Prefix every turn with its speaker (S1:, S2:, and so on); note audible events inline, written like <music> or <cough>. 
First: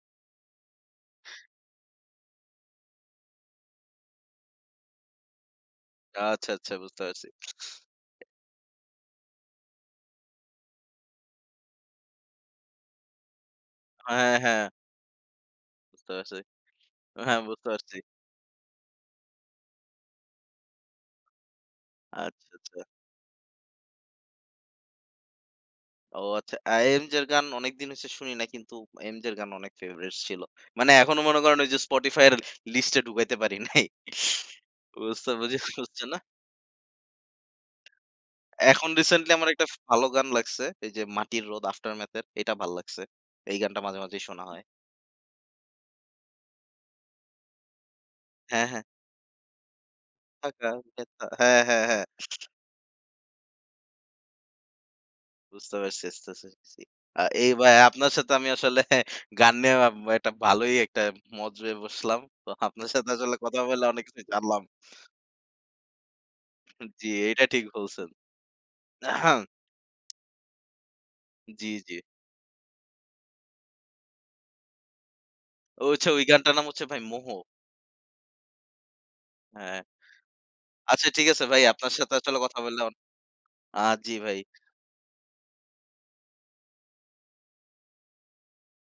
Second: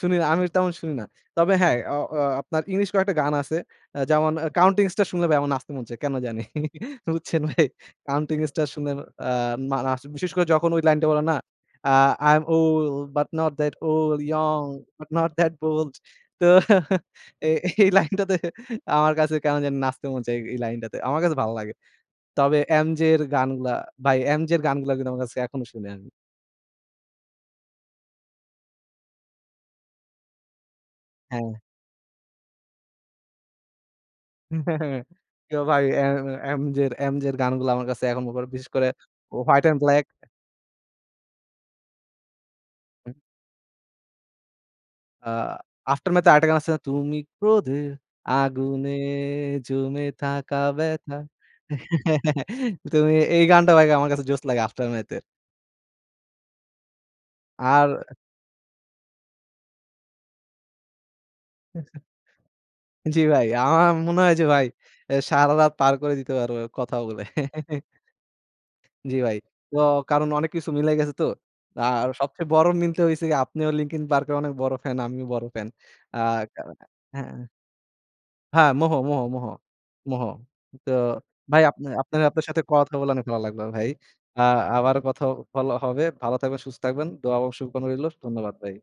S1: শুনি, আমি তেমন শুনি না। তবে হ্যাঁ, অ অ আপনার english কয়েকটা গান আছে, যেমন 'Counting Stars' শুনলে ভাই আমার নাচতে মন চায় কেন জানি।
S2: আচ্ছা, আচ্ছা
S1: <laughs>
S2: বুঝতে পারছি।
S1: বুঝছেন ভাই? Counting Stars শুনলে আ না নাচ বিশেষ করে যখন ওই line টা বলে না, অ্যা "I am old but not that old,
S2: হ্যাঁ, হ্যাঁ।
S1: young but not that bold।"
S2: বুঝতে পারছি।
S1: তো
S2: হ্যাঁ,
S1: এ
S2: বুঝতে
S1: এই
S2: পারছি।
S1: line টাতে আমার কাছে কেন জানি নাচতে মন চায় এ অ্যা এই line টাতে। আমার কাছে ভালো লাগে।
S2: আচ্ছা,
S1: তবে
S2: আচ্ছা।
S1: MJ এর গানগুলা, ভাই MJ এর গানগুলা কিন্তু আমার কাছে এখনো শুনি আমি।
S2: ও আচ্ছা, অ্যা MJ-র গান অনেকদিন হইছে শুনি না কিন্তু অ্যা MJ-র গান অনেক favorite ছিল। মানে এখনো মনে
S1: হ্যাঁ।
S2: করেন ওই যে Spotify-র list-এ ঢুকাইতে পারি নাই।
S1: হু,
S2: <chuckles>
S1: হ্যাঁ, হ্যাঁ।
S2: বুঝতে বুঝছো বুঝে
S1: কিও ভাই, এ
S2: ফেলছো না?
S1: এ MJ এর, MJ এর গানগুলা আমার কাছে এখন আবার বিশেষ করে
S2: এখন recently আমার একটা
S1: 'White এন্ড
S2: ভালো
S1: black.'
S2: গান লাগছে এই যে "মাটির রোদ" 'Aftermath'-এর এটা ভালো লাগছে।
S1: হু।
S2: এই গানটা মাঝে মাঝেই শোনা হয়।
S1: আ 'Aftermath' এর আরেকটা গান আছে না, "তুমি ক্রোধের
S2: হ্যাঁ, হ্যাঁ।
S1: আগুনে জমে থাকা ব্যথা।"
S2: হ্যাঁ, হ্যাঁ, হ্যাঁ।
S1: <laughs> তুমি এই গানটা ভাই আমার কাছে জোস লাগে 'Aftermath' এর।
S2: বুঝতে পারছি। <unintelligible> আ এই ভাই
S1: আর
S2: আপনার সাথে আমি আসলে গান নিয়ে একটা ভালোই একটা মজ হয়ে বসলাম। তো
S1: <chuckles>
S2: আপনার সাথে
S1: জি
S2: আসলে
S1: ভাই,
S2: কথা বলে
S1: আমার
S2: অনেক
S1: মনে
S2: কিছু
S1: হয় যে অ্যা
S2: জানলাম।
S1: ভাই সারারাত পার করে দিতে পারবো কথা
S2: জি,
S1: বলে।
S2: এইটা ঠিক
S1: <chuckles>
S2: বলছেন।
S1: জি ভাই।
S2: <clears throat>
S1: তো কারণ অনেক কিছু মিলে গেছে তো।
S2: জি, জি।
S1: আর সবচেয়ে বড় মিলটা হইছে যে আপনিও 'Linkin Park' এর অনেক বড় fan, আমিও বড় fan।
S2: ও আচ্ছা,
S1: আ
S2: ওই গানটার
S1: কা
S2: নাম হচ্ছে ভাই "মোহ"?
S1: হ্যাঁ, মোহ, 'মোহ,' 'মোহ,'
S2: হ্যাঁ।
S1: 'মোহ'। তো
S2: আচ্ছা ঠিক আছে ভাই,
S1: ভাই আপনে
S2: আপনার সাথে
S1: আপনার,
S2: আসলে
S1: আপনার
S2: কথা
S1: সাথে
S2: বলে
S1: কথা
S2: অন
S1: বলা অনেক ভালো লাগলো
S2: অ্যা
S1: ভাই।
S2: জি ভাই।
S1: আ আবার কথাও বলা হবে। ভালো থাকবেন, সুস্থ থাকবেন। দোয়া ও শুভকামনা রইলো। ধন্যবাদ ভাই।